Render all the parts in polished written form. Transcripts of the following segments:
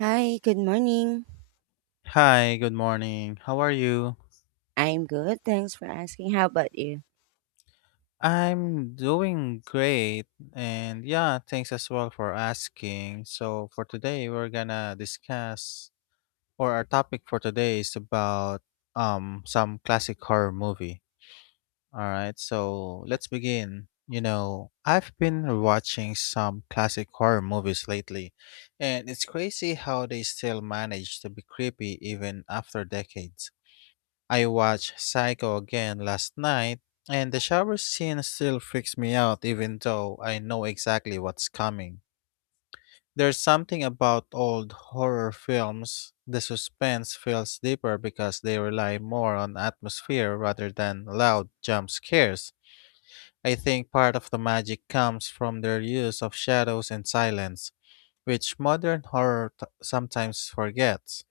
Hi, good morning. Hi, good morning. How are you? I'm good. Thanks for asking. How about you? I'm doing great. And yeah, thanks as well for asking. So, for today, we're gonna discuss, or our topic for today is about some classic horror movie. All right, so Yeah. let's begin. You know, I've been watching some classic horror movies lately, and it's crazy how they still manage to be creepy even after decades. I watched Psycho again last night, and the shower scene still freaks me out even though I know exactly what's coming. There's something about old horror films. The suspense feels deeper because they rely more on atmosphere rather than loud jump scares. I think part of the magic comes from their use of shadows and silence, which modern horror sometimes forgets.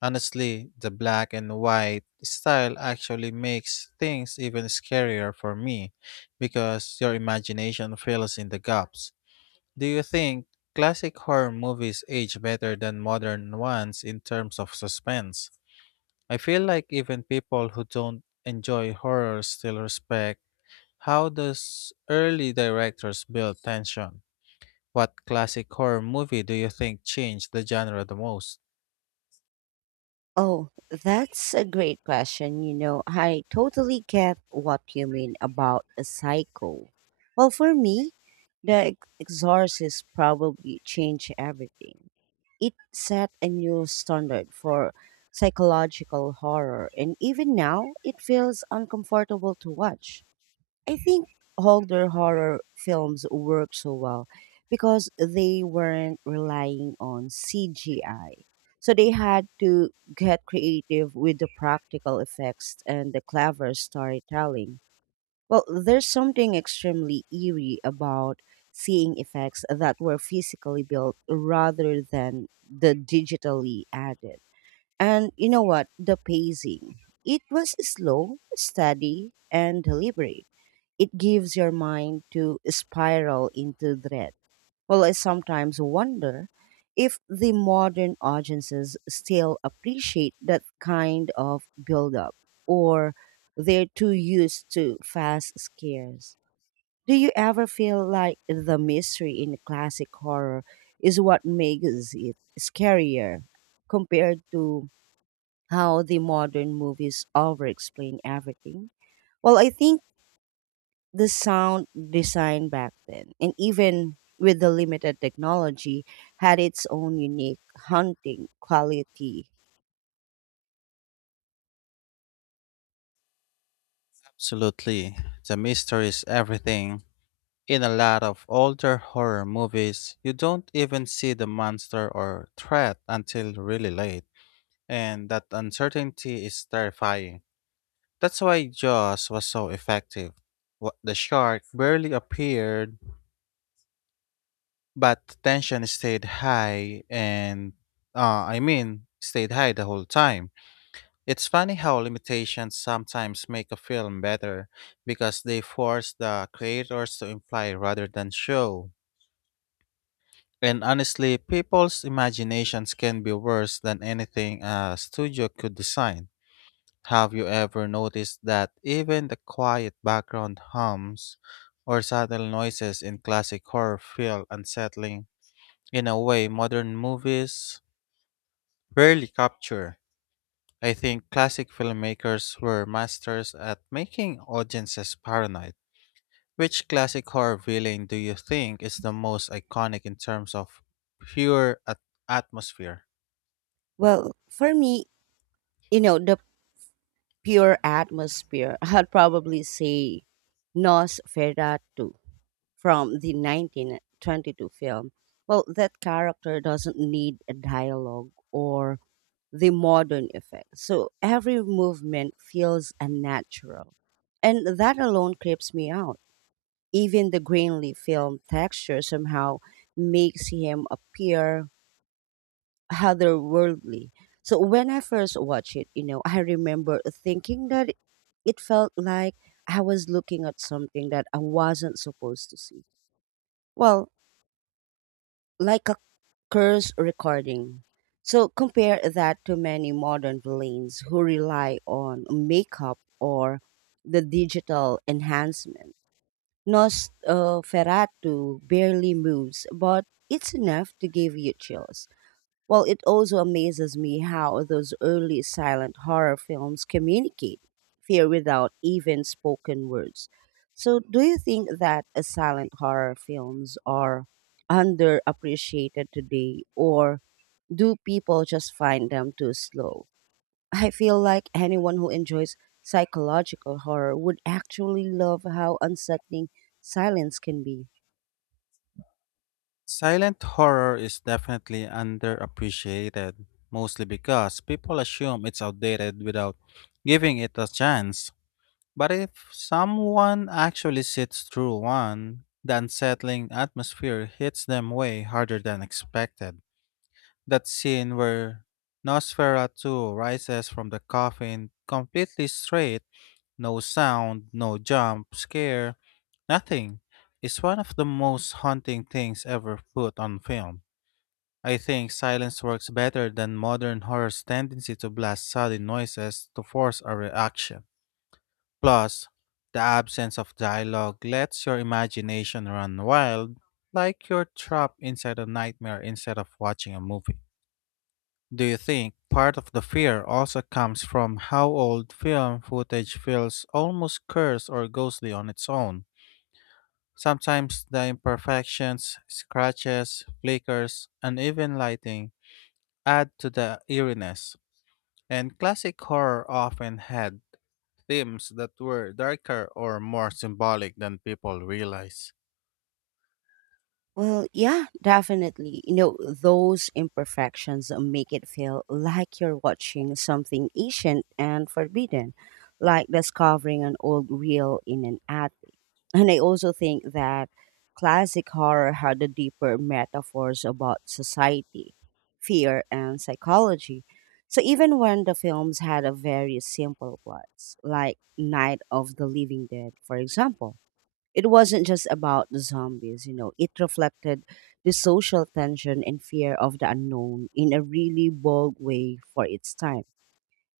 Honestly, the black and white style actually makes things even scarier for me because your imagination fills in the gaps. Do you think classic horror movies age better than modern ones in terms of suspense? I feel like even people who don't enjoy horror still respect how those early directors build tension. What classic horror movie do you think changed the genre the most? Oh, that's a great question. You know, I totally get what you mean about a cycle. Well, for me, the exorcist probably changed everything. It set a new standard for psychological horror, and even now, it feels uncomfortable to watch. I think older horror films work so well because they weren't relying on CGI. So they had to get creative with the practical effects and the clever storytelling. Well, there's something extremely eerie about seeing effects that were physically built rather than the digitally added. And you know what? The pacing. It was slow, steady, and deliberate. It gives your mind to spiral into dread. Well, I sometimes wonder if the modern audiences still appreciate that kind of build-up, or they're too used to fast scares. Do you ever feel like the mystery in classic horror is what makes it scarier compared to how the modern movies over explain everything? Well, I think the sound design back then, and even with the limited technology, had its own unique haunting quality. Absolutely. The mystery is everything. In a lot of older horror movies, you don't even see the monster or threat until really late, and that uncertainty is terrifying. That's why Jaws was so effective. The shark barely appeared, but the tension stayed high, and I mean, stayed high the whole time. It's funny how limitations sometimes make a film better because they force the creators to imply rather than show. And honestly, people's imaginations can be worse than anything a studio could design. Have you ever noticed that even the quiet background hums or subtle noises in classic horror feel unsettling in a way modern movies rarely capture? I think classic filmmakers were masters at making audiences paranoid. Which classic horror villain do you think is the most iconic in terms of pure atmosphere? Well, for me, you know, the pure atmosphere, I'd probably say Nosferatu from the 1922 film. Well, that character doesn't need a dialogue or the modern effects, so every movement feels unnatural. And that alone creeps me out. Even the grain leaf film texture somehow makes him appear otherworldly. So when I first watched it, you know, I remember thinking that it felt like I was looking at something that I wasn't supposed to see. Well, like a curse recording. So compare that to many modern villains who rely on makeup or the digital enhancement. Nosferatu barely moves, but it's enough to give you chills. Well, it also amazes me how those early silent horror films communicate fear without even spoken words. So, do you think that silent horror films are underappreciated today, or do people just find them too slow? I feel like anyone who enjoys psychological horror would actually love how unsettling silence can be. Silent horror is definitely underappreciated, mostly because people assume it's outdated without giving it a chance. But if someone actually sits through one, the unsettling atmosphere hits them way harder than expected. That scene where Nosferatu rises from the coffin completely straight, no sound, no jump, scare, nothing, is one of the most haunting things ever put on film. I think silence works better than modern horror's tendency to blast sudden noises to force a reaction. Plus, the absence of dialogue lets your imagination run wild, like you're trapped inside a nightmare instead of watching a movie. Do you think part of the fear also comes from how old film footage feels almost cursed or ghostly on its own? Sometimes the imperfections, scratches, flickers, uneven lighting add to the eeriness, and classic horror often had themes that were darker or more symbolic than people realize. Well, yeah, definitely. You know, those imperfections make it feel like you're watching something ancient and forbidden, like discovering an old reel in an attic. And I also think that classic horror had the deeper metaphors about society, fear, and psychology. So even when the films had a very simple plots, like Night of the Living Dead, for example, it wasn't just about the zombies, you know, it reflected the social tension and fear of the unknown in a really bold way for its time.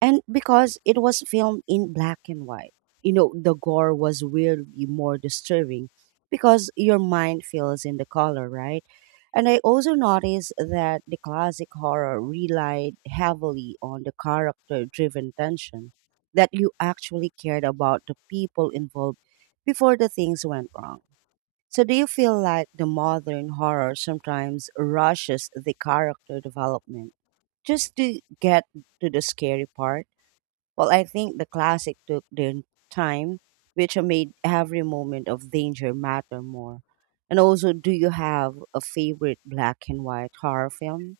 And because it was filmed in black and white, you know, the gore was weirdly more disturbing because your mind feels in the color, right? And I also noticed that the classic horror relied heavily on the character driven tension that you actually cared about the people involved before the things went wrong. So, do you feel like the modern horror sometimes rushes the character development just to get to the scary part? Well, I think the classic took their time, which made every moment of danger matter more. And also, do you have a favorite black and white horror film?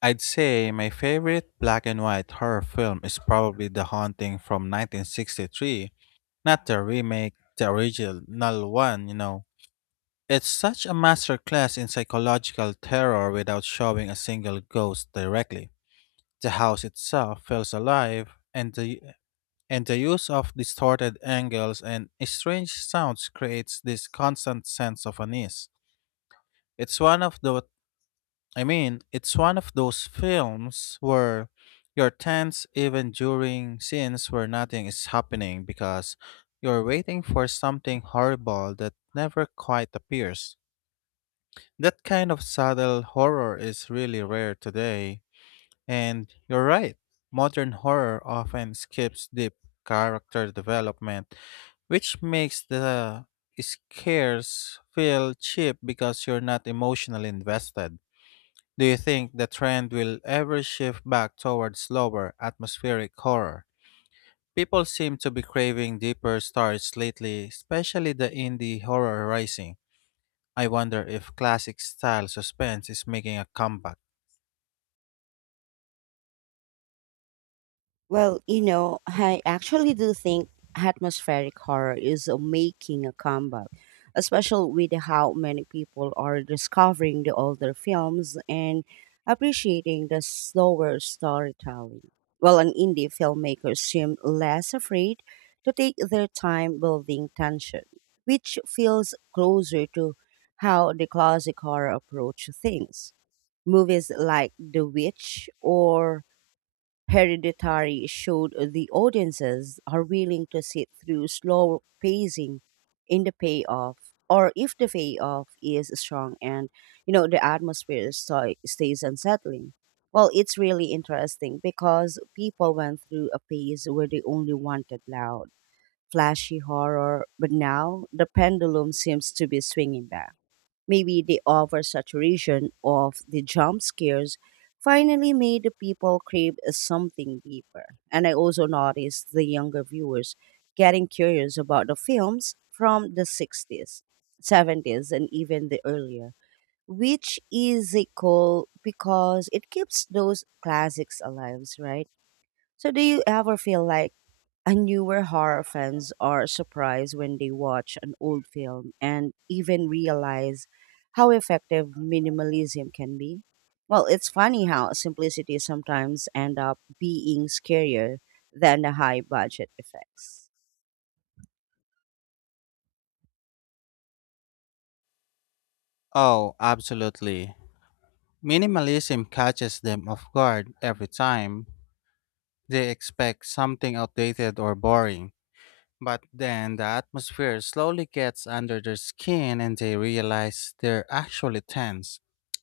I'd say my favorite black and white horror film is probably The Haunting from 1963, not the remake, the original one. It's such a masterclass in psychological terror without showing a single ghost directly. The house itself feels alive, and the use of distorted angles and strange sounds creates this constant sense of unease. It's one of the I mean, it's one of those films where you're tense even during scenes where nothing is happening because you're waiting for something horrible that never quite appears. That kind of subtle horror is really rare today, and you're right, modern horror often skips deep character development, which makes the scares feel cheap because you're not emotionally invested. Do you think the trend will ever shift back towards slower, atmospheric horror? People seem to be craving deeper stories lately, especially the indie horror rising. I wonder if classic style suspense is making a comeback. Well, you know, I actually do think atmospheric horror is making a comeback, especially with how many people are discovering the older films and appreciating the slower storytelling. Well, an indie filmmakers seem less afraid to take their time building tension, which feels closer to how the classic horror approach things. Movies like The Witch or Hereditary showed the audiences are willing to sit through slow pacing in the payoff, or if the payoff is strong and you know the atmosphere stays unsettling. Well, it's really interesting because people went through a phase where they only wanted loud, flashy horror, but now the pendulum seems to be swinging back. Maybe the oversaturation of the jump scares finally made the people crave something deeper. And I also noticed the younger viewers getting curious about the films from the 60s, 70s, and even the earlier, which is a cool because it keeps those classics alive, right? So do you ever feel like and newer horror fans are surprised when they watch an old film and even realize how effective minimalism can be? Well, it's funny how simplicity sometimes end up being scarier than the high budget effects. Oh, absolutely. Minimalism catches them off guard every time. They expect something outdated or boring, but then the atmosphere slowly gets under their skin and they realize they're actually tense.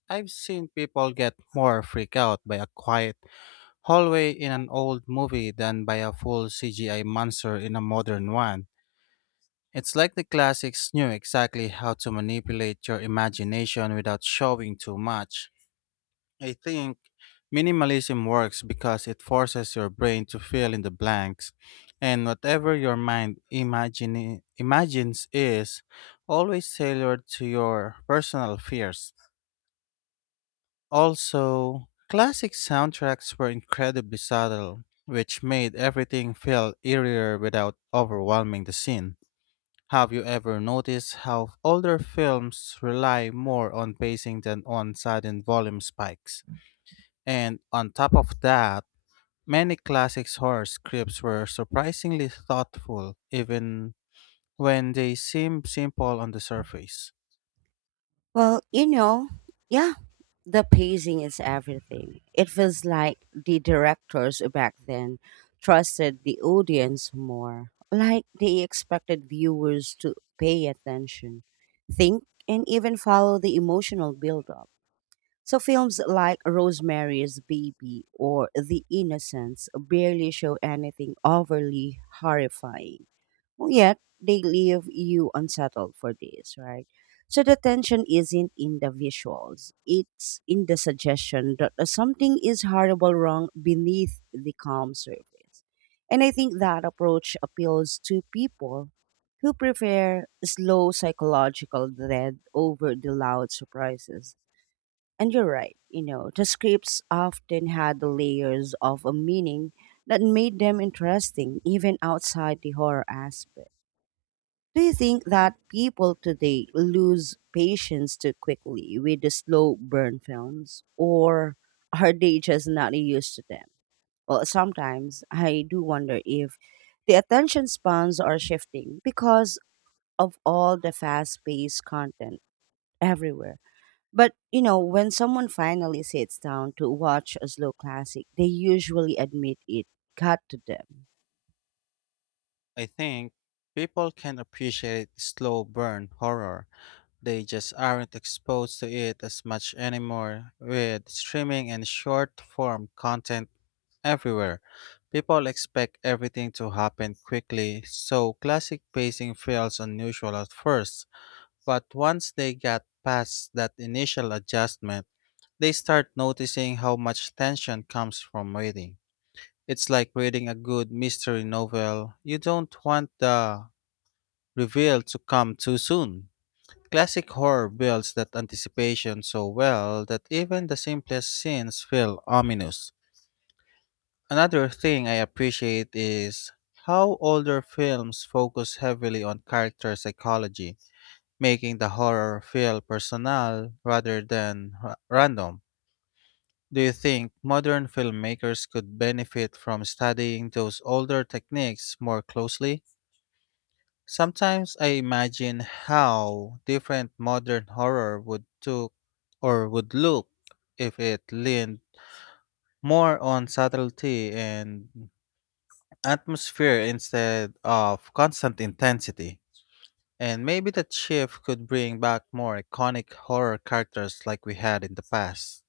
I've seen people get more freaked out by a quiet hallway in an old movie than by a full CGI monster in a modern one. It's like the classics knew exactly how to manipulate your imagination without showing too much. I think minimalism works because it forces your brain to fill in the blanks, and whatever your mind imagines is always tailored to your personal fears. Also, classic soundtracks were incredibly subtle, which made everything feel eerier without overwhelming the scene. Have you ever noticed how older films rely more on pacing than on sudden volume spikes? And on top of that, many classic horror scripts were surprisingly thoughtful, even when they seem simple on the surface. Well, you know, yeah, the pacing is everything. It feels like the directors back then trusted the audience more, like they expected viewers to pay attention, think, and even follow the emotional build-up. So films like Rosemary's Baby or The Innocents barely show anything overly horrifying. Well, yet they leave you unsettled for days, right? So the tension isn't in the visuals. It's in the suggestion that something is horrible wrong beneath the calm surface. And I think that approach appeals to people who prefer slow psychological dread over the loud surprises. And you're right, you know, the scripts often had the layers of a meaning that made them interesting even outside the horror aspect. Do you think that people today lose patience too quickly with the slow burn films, or are they just not used to them? Well, sometimes I do wonder if the attention spans are shifting because of all the fast paced content everywhere, but you know, when someone finally sits down to watch a slow classic, they usually admit it got to them. I think people can appreciate slow burn horror. They just aren't exposed to it as much anymore with streaming and short form content everywhere. People expect everything to happen quickly, so classic pacing feels unusual at first. But once they get past that initial adjustment, they start noticing how much tension comes from waiting. It's like reading a good mystery novel. You don't want the reveal to come too soon. Classic horror builds that anticipation so well that even the simplest scenes feel ominous. Another thing I appreciate is how older films focus heavily on character psychology, making the horror feel personal rather than random. Do you think modern filmmakers could benefit from studying those older techniques more closely? Sometimes I imagine how different modern horror would took or would look if it leaned more on subtlety and atmosphere instead of constant intensity. And maybe that shift could bring back more iconic horror characters like we had in the past.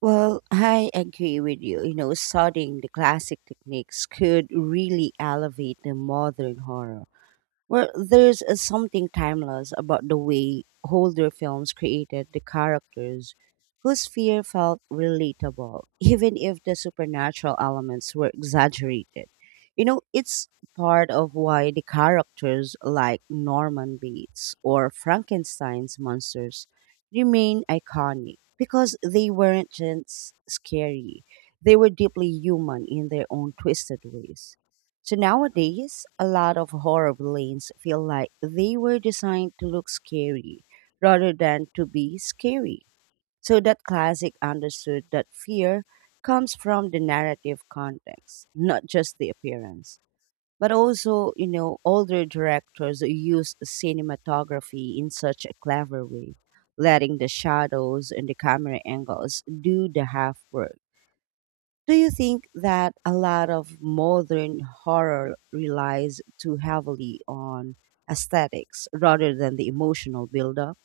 Well, I agree with you. You know, studying the classic techniques could really elevate the modern horror. Well, there's a something timeless about the way older films created the characters whose fear felt relatable, even if the supernatural elements were exaggerated. You know, it's part of why the characters like Norman Bates or Frankenstein's monsters remain iconic because they weren't just scary, they were deeply human in their own twisted ways. So nowadays, a lot of horror villains feel like they were designed to look scary rather than to be scary. So that classic understood that fear comes from the narrative context, not just the appearance. But also, you know, older directors use cinematography in such a clever way, letting the shadows and the camera angles do the half work. Do you think that a lot of modern horror relies too heavily on aesthetics rather than the emotional buildup?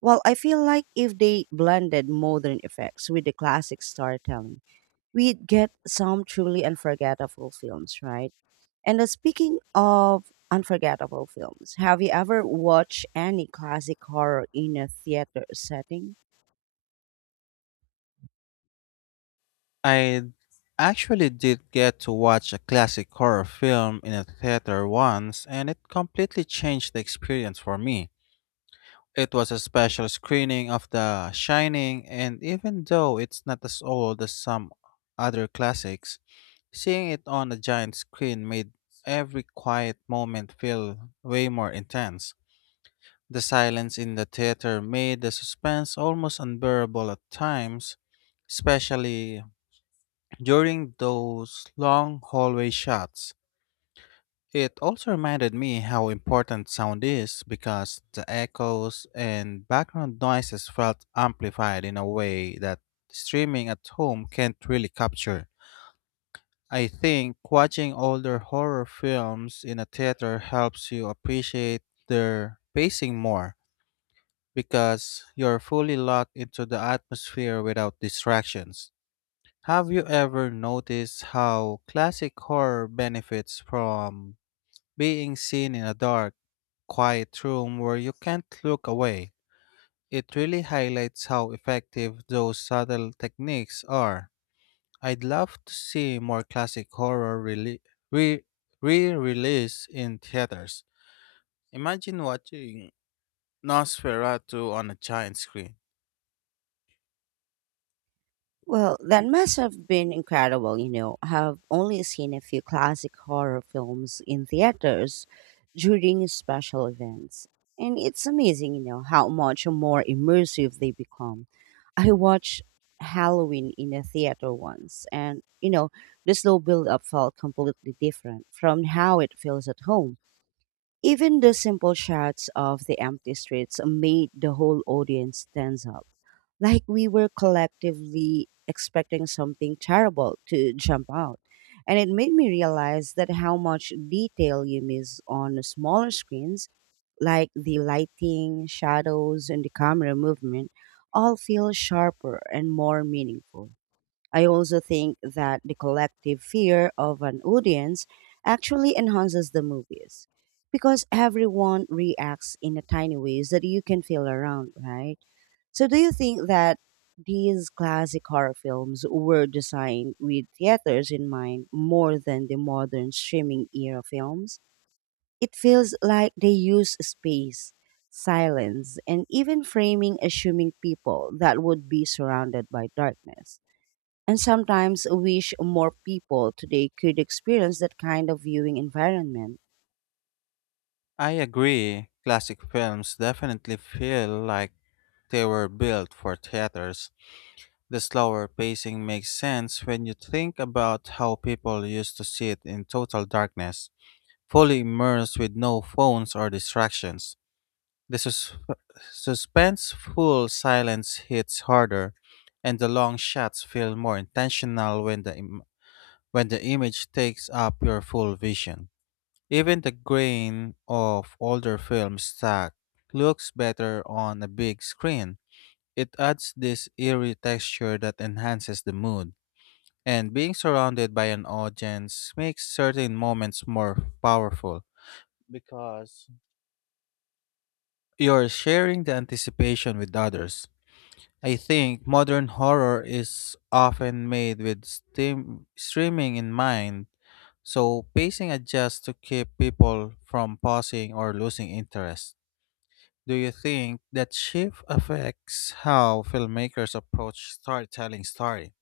Well, I feel like if they blended modern effects with the classic storytelling, we'd get some truly unforgettable films, right? And speaking of unforgettable films, have you ever watched any classic horror in a theater setting? I actually did get to watch a classic horror film in a theater once, and it completely changed the experience for me. It was a special screening of The Shining, and even though it's not as old as some other classics, seeing it on a giant screen made every quiet moment feel way more intense. The silence in the theater made the suspense almost unbearable at times, especially during those long hallway shots. It also reminded me how important sound is because the echoes and background noises felt amplified in a way that streaming at home can't really capture. I think watching older horror films in a theater helps you appreciate their pacing more because you're fully locked into the atmosphere without distractions. Have you ever noticed how classic horror benefits from being seen in a dark, quiet room where you can't look away? It really highlights how effective those subtle techniques are. I'd love to see more classic horror rele- re re-release in theaters. Imagine watching Nosferatu on a giant screen. Well, that must have been incredible, you know. I've only seen a few classic horror films in theaters during special events. And it's amazing, you know, how much more immersive they become. I watched Halloween in a theater once, and, you know, the slow build up felt completely different from how it feels at home. Even the simple shots of the empty streets made the whole audience tense up like we were collectively expecting something terrible to jump out. And it made me realize that how much detail you miss on smaller screens, like the lighting, shadows, and the camera movement, all feel sharper and more meaningful. I also think that the collective fear of an audience actually enhances the movies because everyone reacts in a tiny ways that you can feel around, right? So, do you think that these classic horror films were designed with theaters in mind more than the modern streaming era films? It feels like they use space, silence, and even framing, assuming people that would be surrounded by darkness. And sometimes wish more people today could experience that kind of viewing environment. I agree. Classic films definitely feel like they were built for theaters. The slower pacing makes sense when you think about how people used to sit in total darkness, fully immersed with no phones or distractions. The suspenseful silence hits harder, and the long shots feel more intentional when the image takes up your full vision. Even the grain of older film stock looks better on a big screen. It adds this eerie texture that enhances the mood, and being surrounded by an audience makes certain moments more powerful because you're sharing the anticipation with others. I think modern horror is often made with streaming in mind, so pacing adjusts to keep people from pausing or losing interest. Do you think that shift affects how filmmakers approach storytelling story?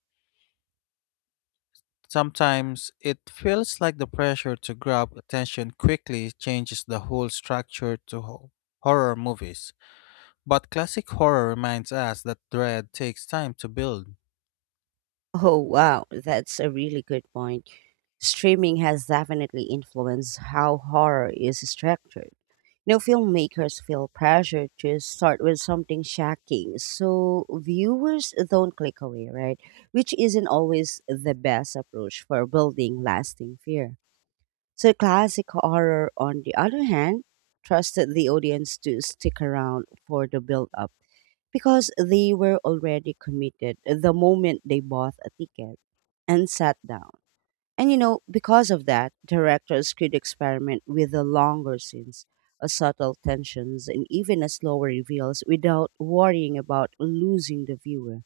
Sometimes it feels like the pressure to grab attention quickly changes the whole structure to horror movies. But classic horror reminds us that dread takes time to build. Oh, wow, that's a really good point. Streaming has definitely influenced how horror is structured. You know, filmmakers feel pressure to start with something shocking, so viewers don't click away, right? Which isn't always the best approach for building lasting fear. So, classic horror, on the other hand, trusted the audience to stick around for the build up because they were already committed the moment they bought a ticket and sat down. And you know, because of that, directors could experiment with the longer scenes, a subtle tensions, and even a slower reveals without worrying about losing the viewer.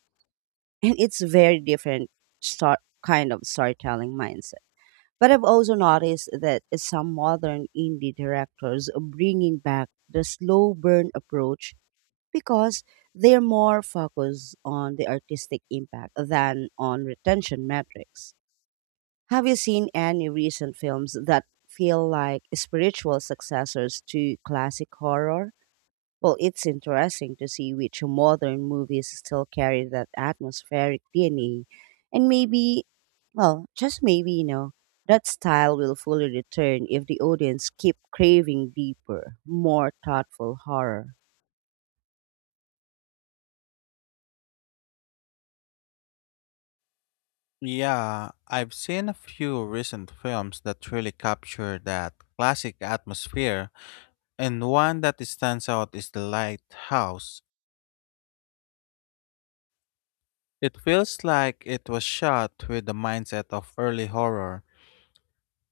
And it's very different start kind of storytelling mindset. But I've also noticed that some modern indie directors are bringing back the slow burn approach because they're more focused on the artistic impact than on retention metrics. Have you seen any recent films that feel like spiritual successors to classic horror? Well, it's interesting to see which modern movies still carry that atmospheric DNA. And maybe, well, just maybe, you know, that style will fully return if the audience keep craving deeper, more thoughtful horror. Yeah, I've seen a few recent films that really capture that classic atmosphere, and one that stands out is The Lighthouse. It feels like it was shot with the mindset of early horror,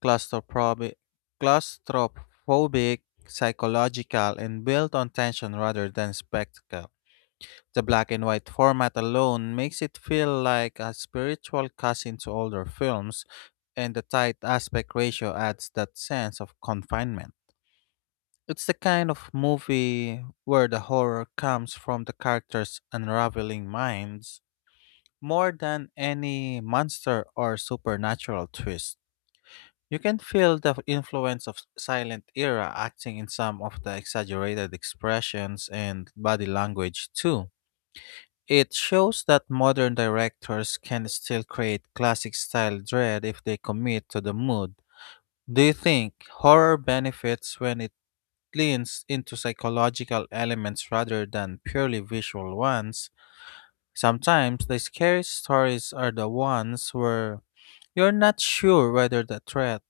claustrophobic, claustrophobic, psychological, and built on tension rather than spectacle. The black and white format alone makes it feel like a spiritual cousin to older films, and the tight aspect ratio adds that sense of confinement. It's the kind of movie where the horror comes from the characters' unraveling minds more than any monster or supernatural twist. You can feel the influence of silent era acting in some of the exaggerated expressions and body language too. It shows that modern directors can still create classic style dread if they commit to the mood. Do you think horror benefits when it leans into psychological elements rather than purely visual ones? Sometimes the scariest stories are the ones where you're not sure whether the threat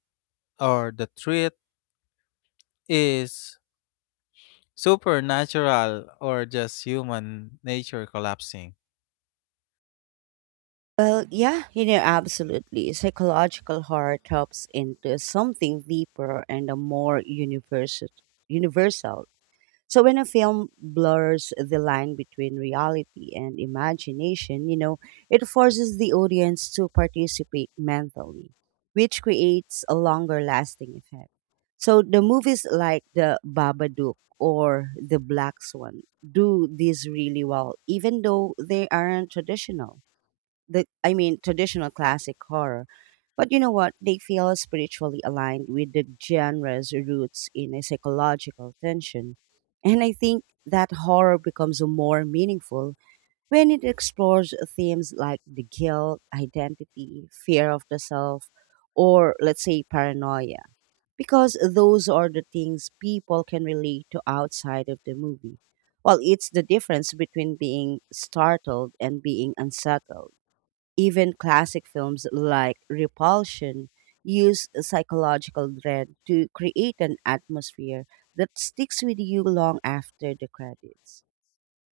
or the threat is supernatural or just human nature collapsing. Well, yeah, you know, absolutely. Psychological horror taps into something deeper and a more universal. Universal. So when a film blurs the line between reality and imagination, you know, it forces the audience to participate mentally, which creates a longer lasting effect. So the movies like The Babadook or The Black Swan do this really well, even though they aren't traditional the I mean traditional classic horror. But you know what? They feel spiritually aligned with the genre's roots in a psychological tension. And I think that horror becomes more meaningful when it explores themes like the guilt, identity, fear of the self, or let's say paranoia. Because those are the things people can relate to outside of the movie. Well, it's the difference between being startled and being unsettled. Even classic films like Repulsion use a psychological dread to create an atmosphere that sticks with you long after the credits.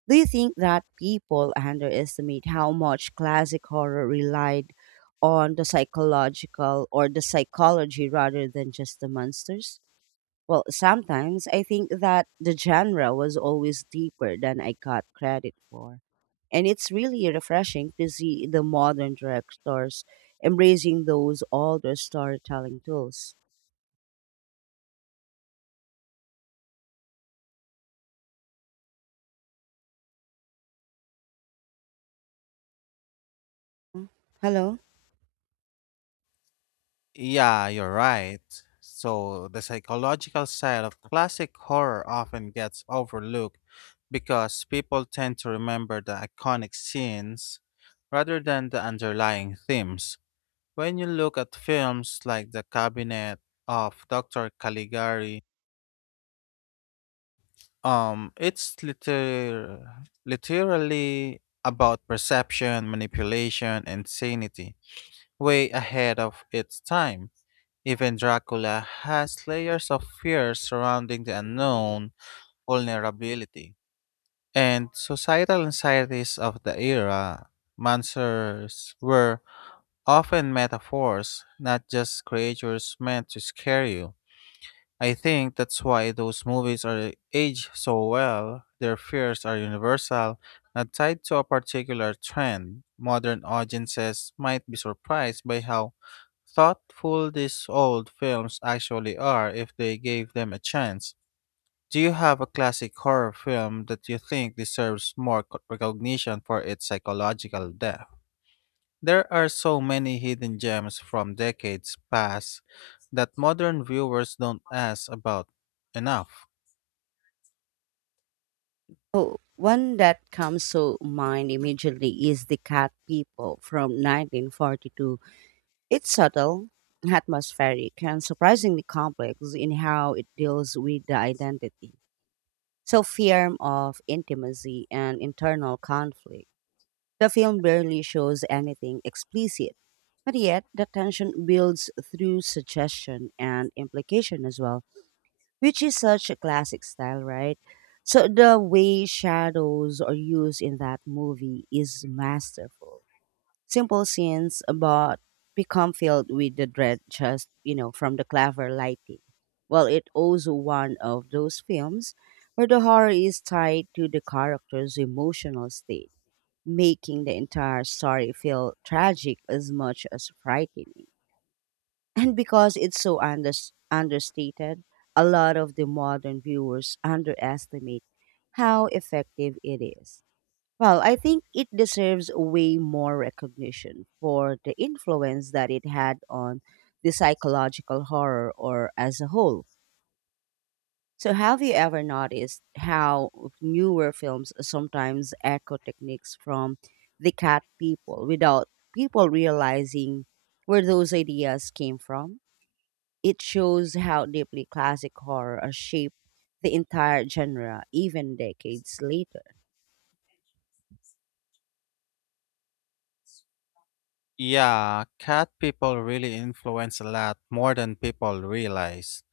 Do you think that people underestimate how much classic horror relied on the psychological, or the psychology rather than just the monsters? Well, sometimes I think that the genre was always deeper than I got credit for. And it's really refreshing to see the modern directors embracing those older storytelling tools. Hello? Yeah, you're right. So, the psychological side of classic horror often gets overlooked because people tend to remember the iconic scenes rather than the underlying themes. When you look at films like The Cabinet of Dr. Caligari, it's literally about perception, manipulation, and sanity, way ahead of its time. Even Dracula has layers of fear surrounding the unknown, vulnerability, and societal anxieties of the era. Monsters were often metaphors, not just creatures meant to scare you. I think that's why those movies are aged so well. Their fears are universal, not tied to a particular trend. Modern audiences might be surprised by how thoughtful these old films actually are if they gave them a chance. Do you have a classic horror film that you think deserves more recognition for its psychological depth? There are so many hidden gems from decades past that modern viewers don't ask about enough. Oh, one that comes to mind immediately is The Cat People from 1942. It's subtle, atmospheric, and surprisingly complex in how it deals with the identity. So fear of intimacy and internal conflict. The film barely shows anything explicit, but yet the tension builds through suggestion and implication as well, which is such a classic style, right? So the way shadows are used in that movie is masterful. Simple scenes but become filled with the dread just, you know, from the clever lighting. Well, it also one of those films where the horror is tied to the character's emotional state, making the entire story feel tragic as much as frightening. And because it's so understated, a lot of the modern viewers underestimate how effective it is. Well, I think it deserves way more recognition for the influence that it had on the psychological horror or as a whole. So, have you ever noticed how newer films sometimes echo techniques from the cat people without people realizing where those ideas came from? It shows how deeply classic horror has shaped the entire genre, even decades later. Yeah, Cat People really influence a lot more than people realize.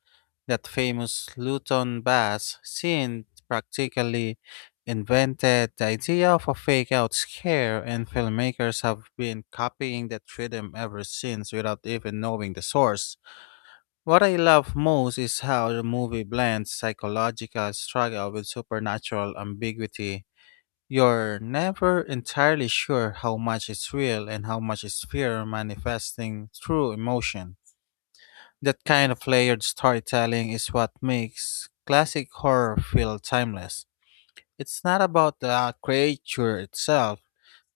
That famous Luton bass scene practically invented the idea of a fake out scare, and filmmakers have been copying that rhythm ever since without even knowing the source. What I love most is how the movie blends psychological struggle with supernatural ambiguity. You're never entirely sure how much is real and how much is fear manifesting through emotion. That kind of layered storytelling is what makes classic horror feel timeless. It's not about the creature itself,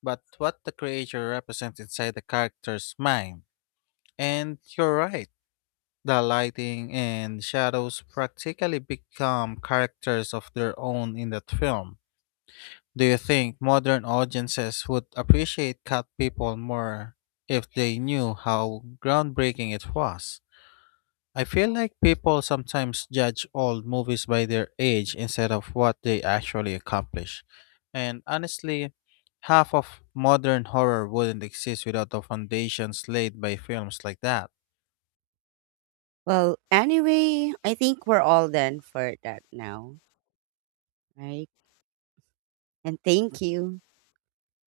but what the creature represents inside the character's mind. And you're right. The lighting and shadows practically become characters of their own in that film. Do you think modern audiences would appreciate Cat People more if they knew how groundbreaking it was? I feel like people sometimes judge old movies by their age instead of what they actually accomplish. And honestly, half of modern horror wouldn't exist without the foundations laid by films like that. Well, anyway, I think we're all done for that now, right? And thank you.